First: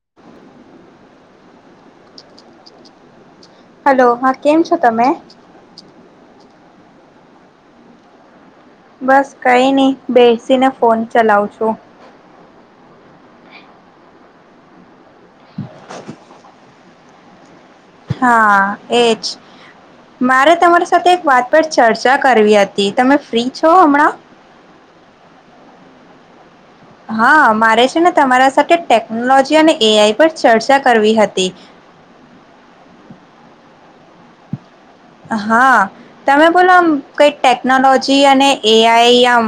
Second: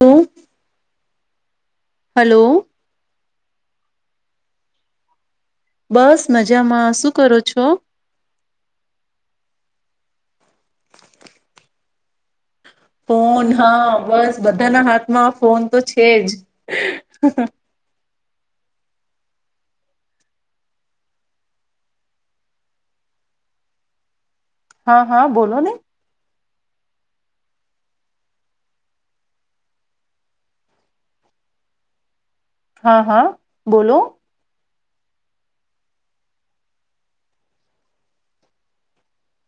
હમ્મ. Hello. Hello, હા કેમ છો તમે? બસ મજામાં. શું કરો છો? બસ કઈ નહી બે સિને ફોન ચલાવ છો. ફોન હા બસ બધાના હાથમાં ફોન તો છે જ. હા એજ મારે તમારી સાથે એક વાત પર ચર્ચા કરવી હતી. તમે ફ્રી છો હમણાં? હા હા બોલો ને. હા મારે છે ને તમારા સાથે ટેકનોલોજી અને એ આઈ પર ચર્ચા કરવી હતી. હા હા બોલો. હા તમે બોલો આમ કઈ ટેકનોલોજી અને એ આઈ આમ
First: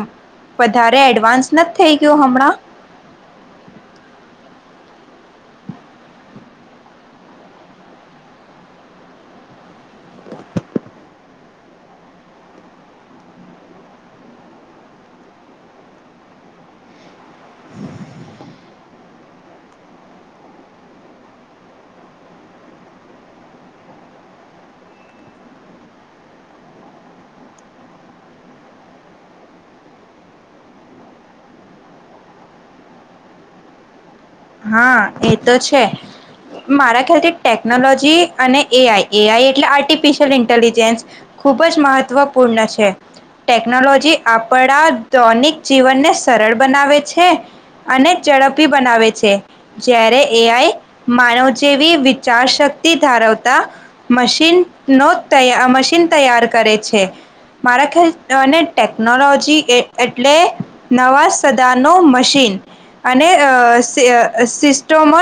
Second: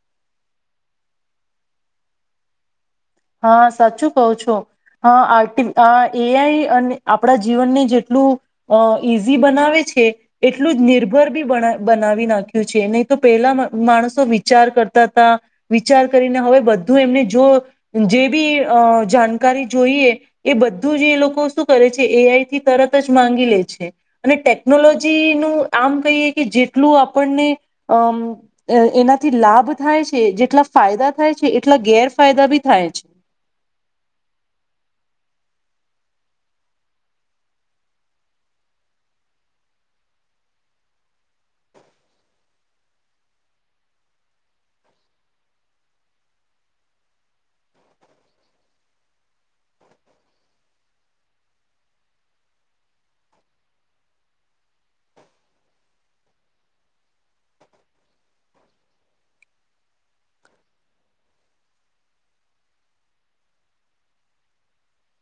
વધારે એડવાન્સ નથી થઈ ગયું હમણાં? હા સાચું કહો છો. હા આટી એ આઈ અને આપણા જીવનને જેટલું અ ઈઝી બનાવે છે એટલું જ નિર્ભર બી બનાવી નાખ્યું છે. નહી તો પેલા માણસો વિચાર કરતા હતા વિચાર કરીને હવે બધું એમને જો જે બી અ જાણકારી જોઈએ એ બધું જ એ લોકો શું કરે છે એ આઈથી તરત જ માંગી લે છે અને ટેકનોલોજીનું આમ કહીએ કે જેટલું આપણને અમ એનાથી લાભ થાય છે જેટલા ફાયદા થાય છે એટલા ગેરફાયદા બી થાય છે. હા એ તો છે મારા ખ્યાલથી ટેકનોલોજી અને એઆઈ એઆઈ એટલે આર્ટિફિશિયલ ઇન્ટેલિજન્સ ખૂબ જ મહત્ત્વપૂર્ણ છે. ટેકનોલોજી આપણા ધોનિક જીવનને સરળ બનાવે છે. અને ઝડપી બનાવે છે. જ્યારે એઆઈ માનવ જેવી વિચાર શક્તિ ધરાવતા મશીન નો મશીન તૈયાર કરે છે મારા ખ્યાલ અને ટેકનોલોજી એટલે નવા સદાનો મશીન અને અ સિસ્ટમો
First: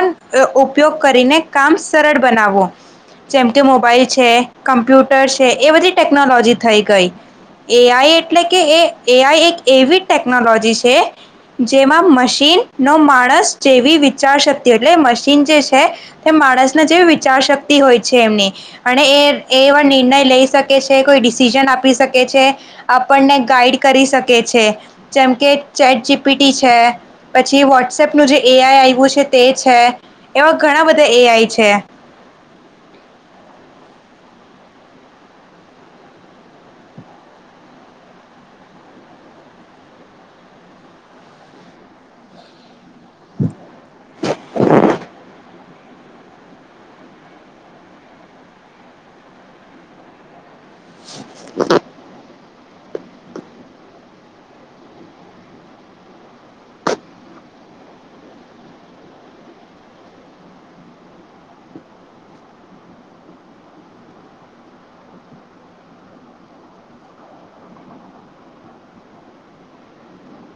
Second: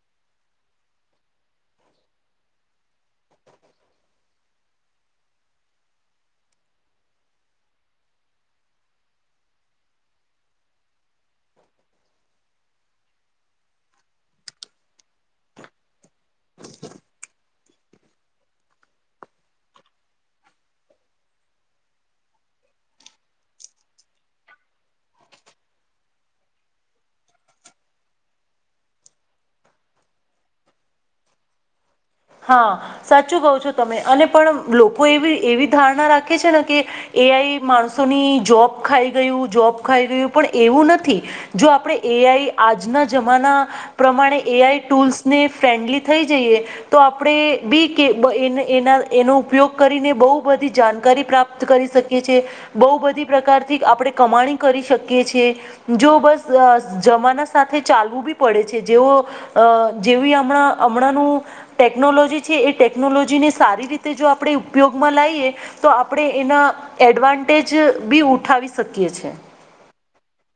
ઉપયોગ કરીને કામ સરળ બનાવવો જેમ કે મોબાઈલ છે કમ્પ્યુટર છે એ બધી ટેકનોલોજી થઈ ગઈ એઆઈ એટલે કે એ એઆઈ એક એવી ટેકનોલોજી છે જેમાં મશીનનો માણસ જે એવી વિચારશક્તિ એટલે મશીન જે છે તે માણસને જેવી વિચારશક્તિ હોય છે એમની અને એ એ એવા નિર્ણય લઈ શકે છે કોઈ ડિસિઝન આપી શકે છે આપણને ગાઈડ કરી શકે છે જેમ કે ચેટ જીપીટી છે પછી વોટ્સએપનું જે એ આઈ આવ્યું છે તે છે એવા ઘણા બધા એ આઈ છે. હા સાચું કવ છો તમે અને પણ લોકો એવી એવી ધારણા રાખે છે ને કે એઆઈ માણસોની જોબ ખાઈ ગયું જોબ ખાઈ ગયું પણ એવું નથી જો આપણેે એઆઈ આજના જમાના પ્રમાણે એઆઈ ટૂલ્સ ને ફ્રેન્ડલી થઈ જઈએ તો આપણે બી કે એ એના એનો ઉપયોગ કરીને બહુ બધી જાણકારી પ્રાપ્ત કરી શકીએ છી બહુ બધી પ્રકારથી આપણે કમાણી કરી શકીએ છીએ જો બસ જમાના સાથે ચાલવું બી પડે છે જેવો જેવી હમણાં હમણાંનું ટેકનોલોજી છે એ ટેકનોલોજીને સારી રીતે જો આપણે ઉપયોગમાં લાઈએ એ તો આપણે એના એડવાન્ટેજ બી ઉઠાવી શકીએ છે.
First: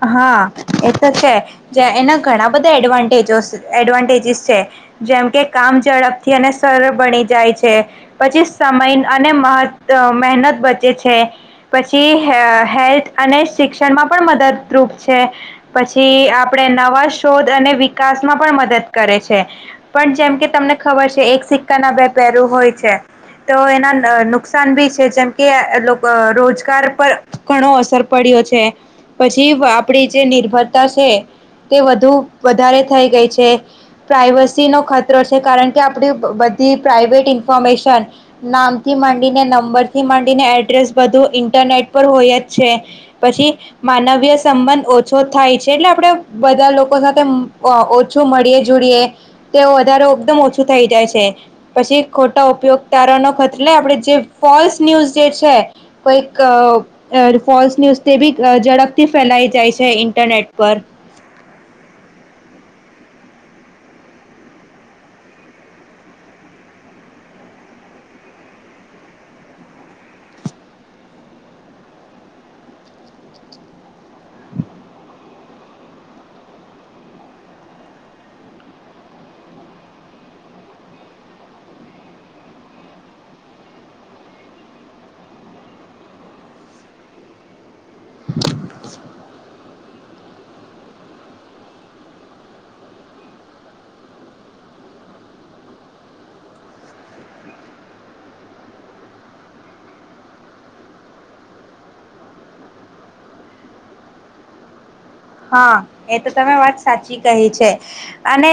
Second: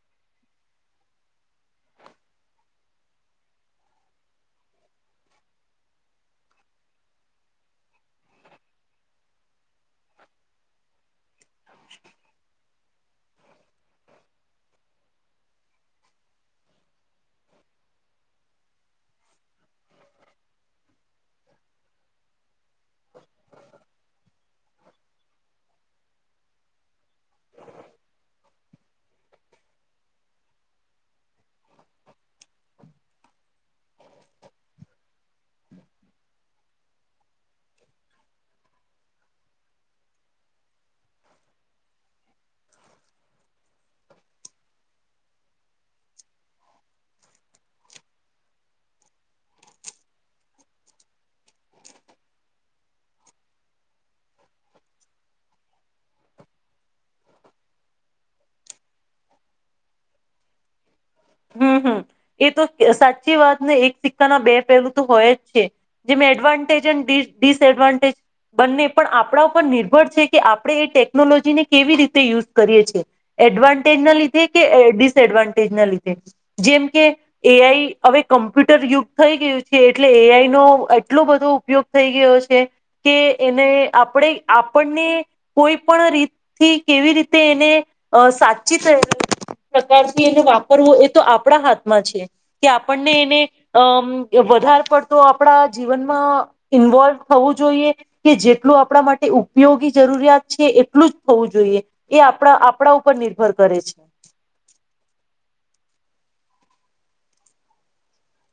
હા એ તો છે જે એના ઘણા બધા એડવાન્ટજો એડવાન્ટેજીસ છે જેમ કે કામ ઝડપથી અને સરળ બની જાય છે. પછી સમય અને મહ મહેનત બચે છે. પછી [unintelligible] હેલ્થ અને શિક્ષણમાં પણ મદદ રૂપ છે પછી આપણે નવા શોધ અને વિકાસમાં પણ મદદ કરે છે. પણ જેમ કે તમને ખબર છે એક સિક્કા ના બે પહેરું હોય છે તો એના નુકસાન ભી છે જેમ કે રોજગાર પર ઘણો અસર પડ્યો છેછ જીવ આપણી જે નિર્ભરતા છે તે વધુ વધારે થઈ ગઈ છે પ્રાઇવસીનો ખતરો છે કારણ કે આપણી બધી પ્રાઇવેટ ઇન્ફોર્મેશન નામથી માંડીને નંબરથી માંડીને એડ્રેસ બધું ઇન્ટરનેટ પર હોય જ છે પછી માનવ સંબંધ ઓછો થાય છે એટલે આપણે બધા લોકો સાથે ઓછું મળીએ જોડીએ તે વધારે એકદમ ઓછું થઈ જાય છે પછી ખોટા ઉપયોગકારનો ખત આપણે જે ફોલ્સ ન્યૂઝ જે છે કોઈક ફોલ્સ ન્યૂઝ તે બી ઝડપ થી ફેલાઈ જાય છે ઇન્ટરનેટ પર. હમ હમ એ તો સાચી વાતને એક સિક્કાના બે પહેલું તો હોય જ છે જેમ એડવાન્ટેજ ડિસએડવાન્ટેજ બંને પણ આપણા ઉપર નિર્ભર છે કે આપણે એ ટેકનોલોજીને કેવી રીતે યુઝ કરીએ છીએ એડવા ટેજ કે ડી સએડવાન્ટેજ ના લી જેમ કે એઆઈ હવે કમ્પ્યુટર યુગ થઈ ગયું છે એટલે એઆઈ નો એટલો બધો ઉપયોગ થઈ ગયો છે કે એને આપણે આપણને કોઈ પણ રીત થી કેવી રીતે એને અ સાતચીથ પ્રકાર એનું વા કરવું એ તો આપણા હાથમાં છે કે આપણને એને અમ વધારે પડતો આપણા જીવનમાં ઇન્વોલ્વ થવું જોઈએ કે જેટલું આપણા માટે ઉપયોગી જરૂરિયાત છે એટલું જ થવું જોઈએ એ આપણા આપણા ઉપર નિર્ભર કરે છે. હા એ તો તમે વાત સાચી કહી છે અને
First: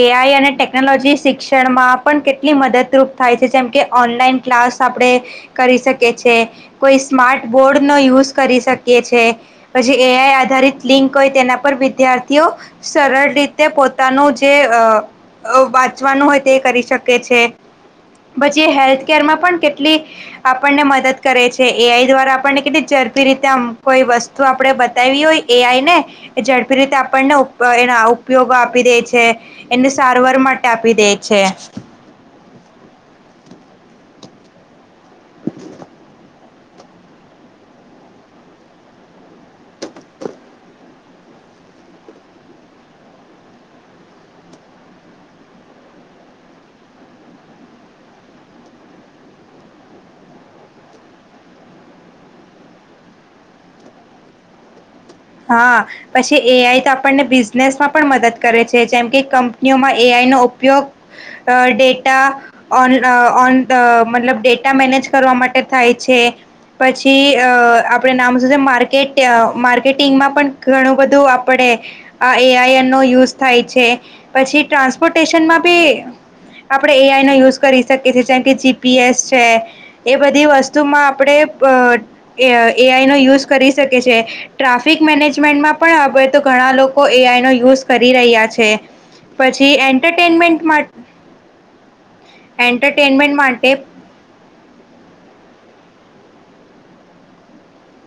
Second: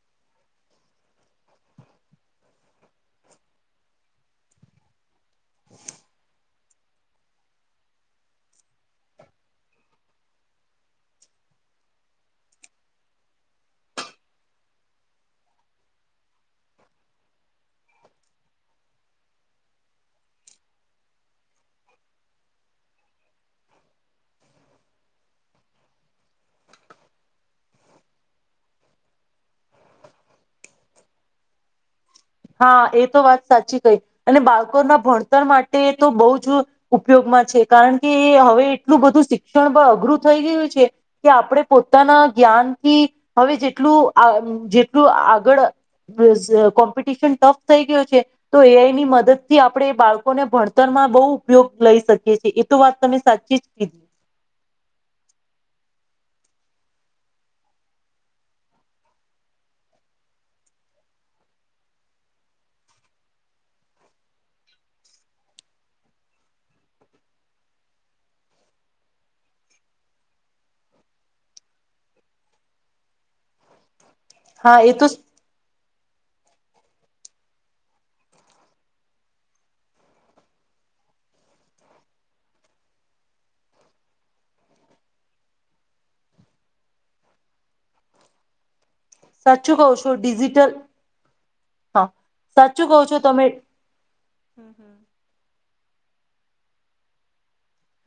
એઆઈ અને ટેકનોલોજી શિક્ષણમાં પણ કેટલી મદદરૂપ થાય છે જેમકે ઓનલાઈન ક્લાસ આપણે કરી શકી છે કોઈ સ્માર્ટ બોર્ડનો યુઝ કરી શકીએ છે પછી એઆઈ આધારિત લિંક હોય તેના પર વિદ્યાર્થીઓ સરળ રીતે પોતાનું જે અ વાંચવાનું હોય તે કરી શકે છે. પછી એ હેલ્થકેરમાં પણ કેટલી આપણને મદદ કરે છે. એઆઈ દ્વારા આપણને કેટલી ઝડપી રીતે આમ કોઈ વસ્તુ આપણે બતાયાવી હોય એ આઈ ને ઝડપી રીતે આપણને એ ઉપયોગ આપી દે છે એને સારવાર માટે આપી દે છે. હા એ તો વાત સાચી કઈ અને બાળકોના ભણતર માટે તો બહુ જ ઉપયોગમાં છે. કારણ કે હવે એટલું બધું શિક્ષણ અઘરું થઈ ગયું છે. કે આપણે પોતાના જ્ઞાનથી હવે જેટલું જેટલું આગળ કોમ્પ ટફ થઈ ગયો છે. તો એઆઈ ની મદદ થી આપણે બાળકોને ભણતરમાં બહુ ઉપયોગ લઈ શકીએ છીએ એ તો વાત તમે સાચી જ કીધી હા પછી એઆઈ તો આપણને બિઝનેસમાં પણ મદદ કરે છે. જેમ કે કંપનીઓમાં એઆઈનો ઉપયોગ ડેટા ઓન ઓન મતલબ ડેટા મેનેજ કરવા માટે થાય છે પછી અ આપણે નામ શ માર્કેટ માર્કે ટિંગમાં પણ ઘણું બધું આપણેે આ એઆઈ નો યુઝ થાય છે. પછી હા એ તો ટ્રાન્સપોર્ટેશનમાં બી આપડે એઆઈ નો યુઝ કરી શકી છએ જેમ કે જીપીએસ છે એ બધી વસ્તુમાં આપણે એઆઈ નો યુઝ કરી શકીએ છે. ટ્રાફિક મેનેજમેન્ટમાં પણ હવે તો ઘણા લોકો એ આઈનો યુઝ કરી રહ્યા છે. પછી સાચું કહો છો એન્ટરટેનમેન્ટ ડિજિટલ માં હા સાચું કહો છો એન્ટરટેનમેન્ટ તમે માટે હમ હમ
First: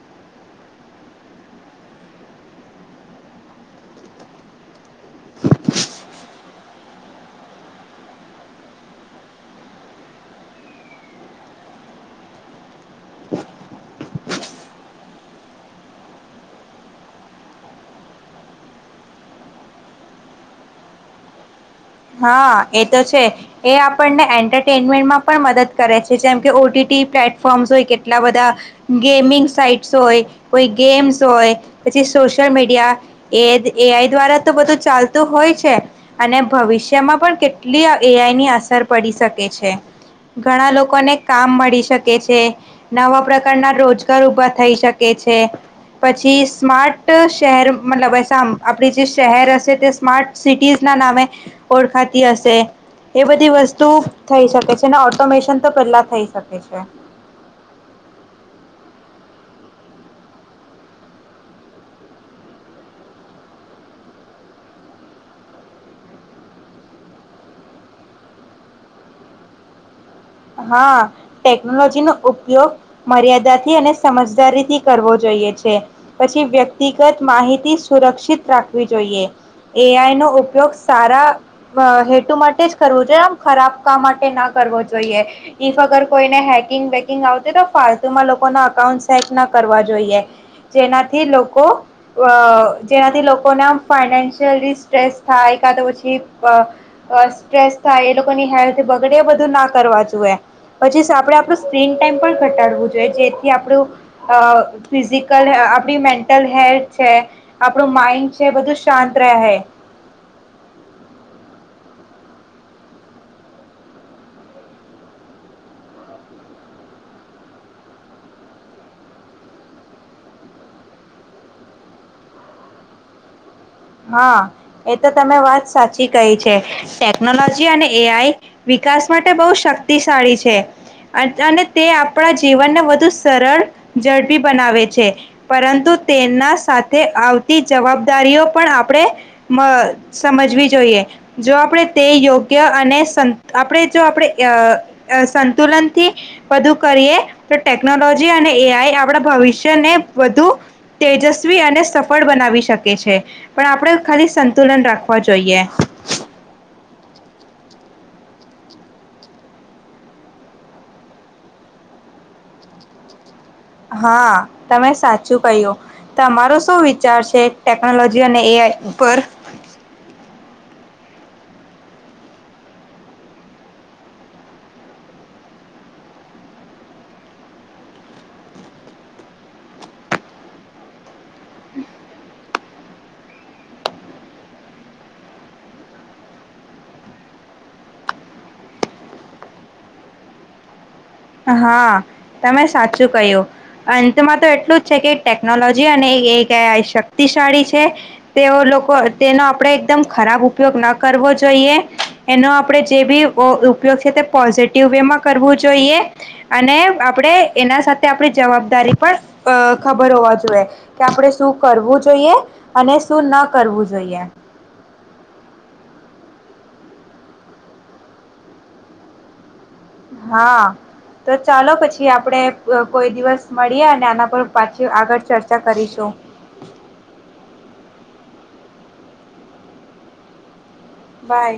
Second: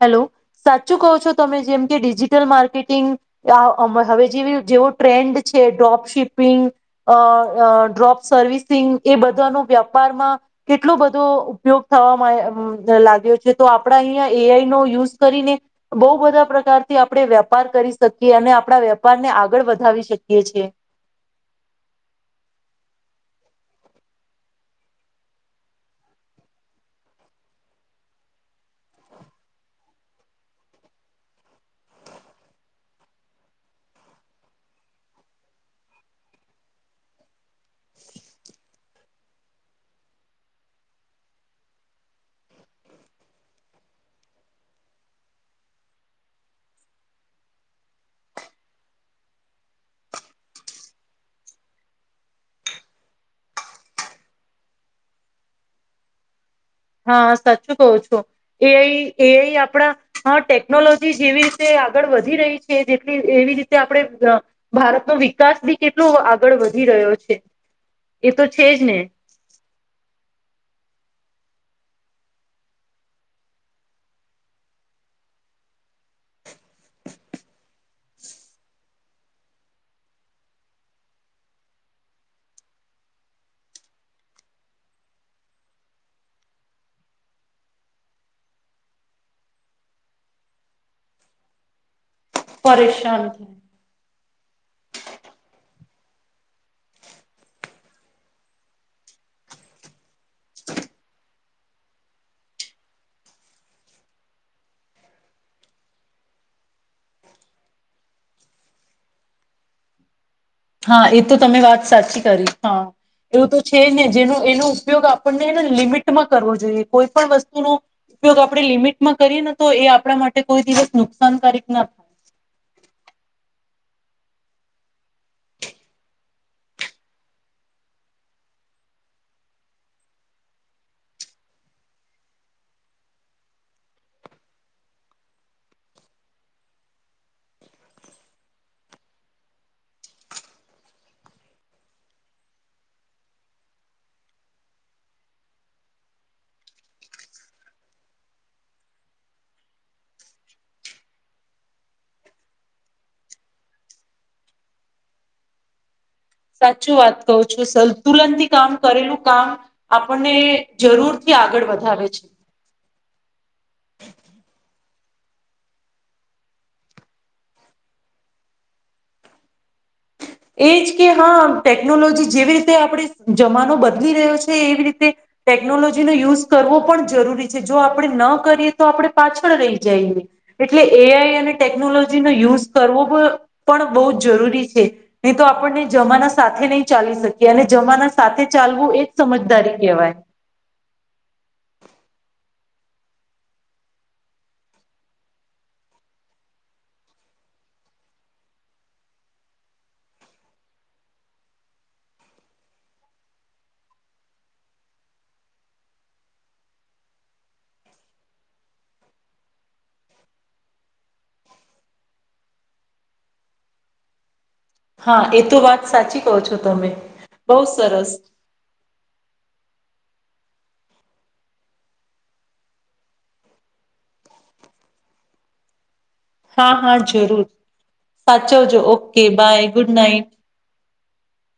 હેલો સાચું કહો છો તમે જેમ કે ડિજિટલ માર્કેટિંગ હવે જેવી જેવો ટ્રેન્ડ છે ડ્રોપ શિપિંગ અ ડ્રોપ સર્વિસિંગ એ બધાનો વ્યાપારમાં કેટલો બધો ઉપયોગ થવા માં લાગ્યો છે તો આપડા અહીંયા એઆઈ નો યુઝ કરીને બહુ બધા પ્રકારથી આપણે વેપાર કરી શકીએ અને આપણા વેપાર ને આગળ વધાવી શકીએ છે. હા એ તો છે એ આપણને એન્ટરટેનમેન્ટમાં પણ મદદ કરે છે જેમ કે ઓટીટી પ્લેટફોર્મ્સ હોય કેટલા બધા ગેમિંગ સાઈટસ હોય કોઈ ગેમ્સ હોય પછી સોશયલ મીડિયા એ એઆઈ દ્વારા તો બધું ચાલતું હોય છે અને ભવિષ્ય મા પણ કેટલી એઆઈની અસર પડી શકે છે. ઘણા લોકોને કામ મળી શકે છે. નવા પ્રકારના રોજગાર ઊભા થઈ શકે છે. પછી સ્માર્ટ શહેર મતલબ સા આપણી જે શહેર હશે તે સ્માર્ટ સિટીઝના નામે ઓળખાતી હશે એ બધી વસ્તુ થઈ શકે છે. ઓટોમેશન તો પહેલા થઈ શકે છે. હા સાચું કવ છો એ આઈ એ આપણા હ ટેકનોલોજી જેવી રીતે આગળ વધી રહી છે જે એવી રીતે આપણે ભારતનો વિકાસ બી કેટલો આગળ વધી રહ્યો છે એ તો છેજ ને હા ટેકનોલોજી નો ઉપયોગ મર્યાદાથી અને સમજદારીથી કરવો જોઈએ છે. પછી વ્યક્તિગત માહિતી સુરક્ષિત રાખવી જોઈએ. એઆઈ નો ઉપયોગ સારા હેતુ માટે જ કરવો જોઈએ. આમ ખરાબ કામ માટે ના કરવો જોઈએ. જોઈએ ઇફ અગર કોઈને હેકિંગ બેકિંગ આવતી તો ફાલતુમાં લોકોના અકાઉન્ટસ હેક ન કરવા જોઈએ જેનાથી લોકો અ પરેશાન જેનાથી થાય. લોકો ના ફાઈને ન્સિયલી સ્ટ્રેસ થાય કા પછી સ્ટ્રેસ થાય, એ લોકોની હેલ્થ બગડે એ બધું નાખ કરવા જ [unintelligible] પછી સા [unintelligible] આપળું સ્ક્રીન ટાઈમ પણ ઘટાડવું જોઈએ જેથી આપણું અ ફિઝિકલ આપણી મેન્ટલ હેલ્થ છે, આપણું માઈન્ડ છે બધું શાંત રહે. હા એ તો તમે વાત સાચી કરી હા એવું તો છે ને જેનો એનો ઉપયોગ આપણનેને લિમિટમાં કરવો જોઈએ કોઈ પણ વસ્તુનો ઉપયોગ આપણે લિમિટમાં કરીએ ને તો એ આપણા માટે કોઈ દિવસ નુકસાનકારક ના હા એ તો તમે વાત સાચી કહી છે, ટેકનોલોજી અને એ આઈ વિકાસ માટે બહુ શક્તિશાળી છે અને તે આપણા જીવનને વધુ સરળ, ઝડપી બનાવે છે, પરંતુ તેના સાથે આવતી જવાબદારીઓ પણ આપણે મ સમજવી જોઈએ, જો આપણે તે યોગ્ય અને સ આપણે જો આપણે અ અ સંતુલનથી વધુ કરીએ તો ટેકનોલોજી અને એ આઈ આપણા ભવિષ્યને વધુ તેજસ્વી અને સફળ બનાવી શકે છે. પણ આપણે ખાલી સંતુલન રાખવા જોઈએ. તુલંત થી કામ કરેલું કામ આપણને જરૂરથી આગળ વધાવે છે. હા તમે સાચું કહ્યું, તમારો શું વિચાર છે ટેકનોલોજી અને એ આઈ ઉપર? એજ કે હા ટેકનોલોજી જેવી રીતે આપણે જમાનો બદલી રહ્યો છે એવી રીતે ટેકનોલોજીનો યુઝ કરવો પણ જરૂરી છે, જો આપણે ન કરીએ તો આપણે પાછળ રહી જઈએ એટલે એ આઈ અને ટેકનોલોજીનો યુઝ કરવોપ પણ બહુ જરૂરી છે. નહી તો આપણને જમાના સાથે નહી ચાલી શકીએ અને જમાના સાથે ચાલવું એ જ સમજદારી કહેવાય. હા. તમે સાચું કહ્યું, અંતમાં તો એટલું જ છે કે ટેકનોલોજી અને એ આઈ [unintelligible] શક્તિશાળી છે તેઓ લોકો તેનો આપણે એકદમ ખરાબ ઉપયોગ ન કરવો જોઈએ, એનો આપણે જે બી ઉપયોગ છે તે પોઝિટિવ વેમાં કરવું જોઈએ. અને આપણેે એના સાથે આપણી જવાબદારી પણ અ ખબર હોવા જોઈએ કે આપણેે શું કરવું જોઈએ, અને શું ન કરવું જોઈએ. હા એ તો વાત સાચી કહો છો તમે, બહુ સરસ. હા તો ચાલો પછી આપણેે કોઈ અ દિવસ મળીએ અને આના પર પાછી આગળ ચર્ચા કરીશું. હા okay, bye, good night. By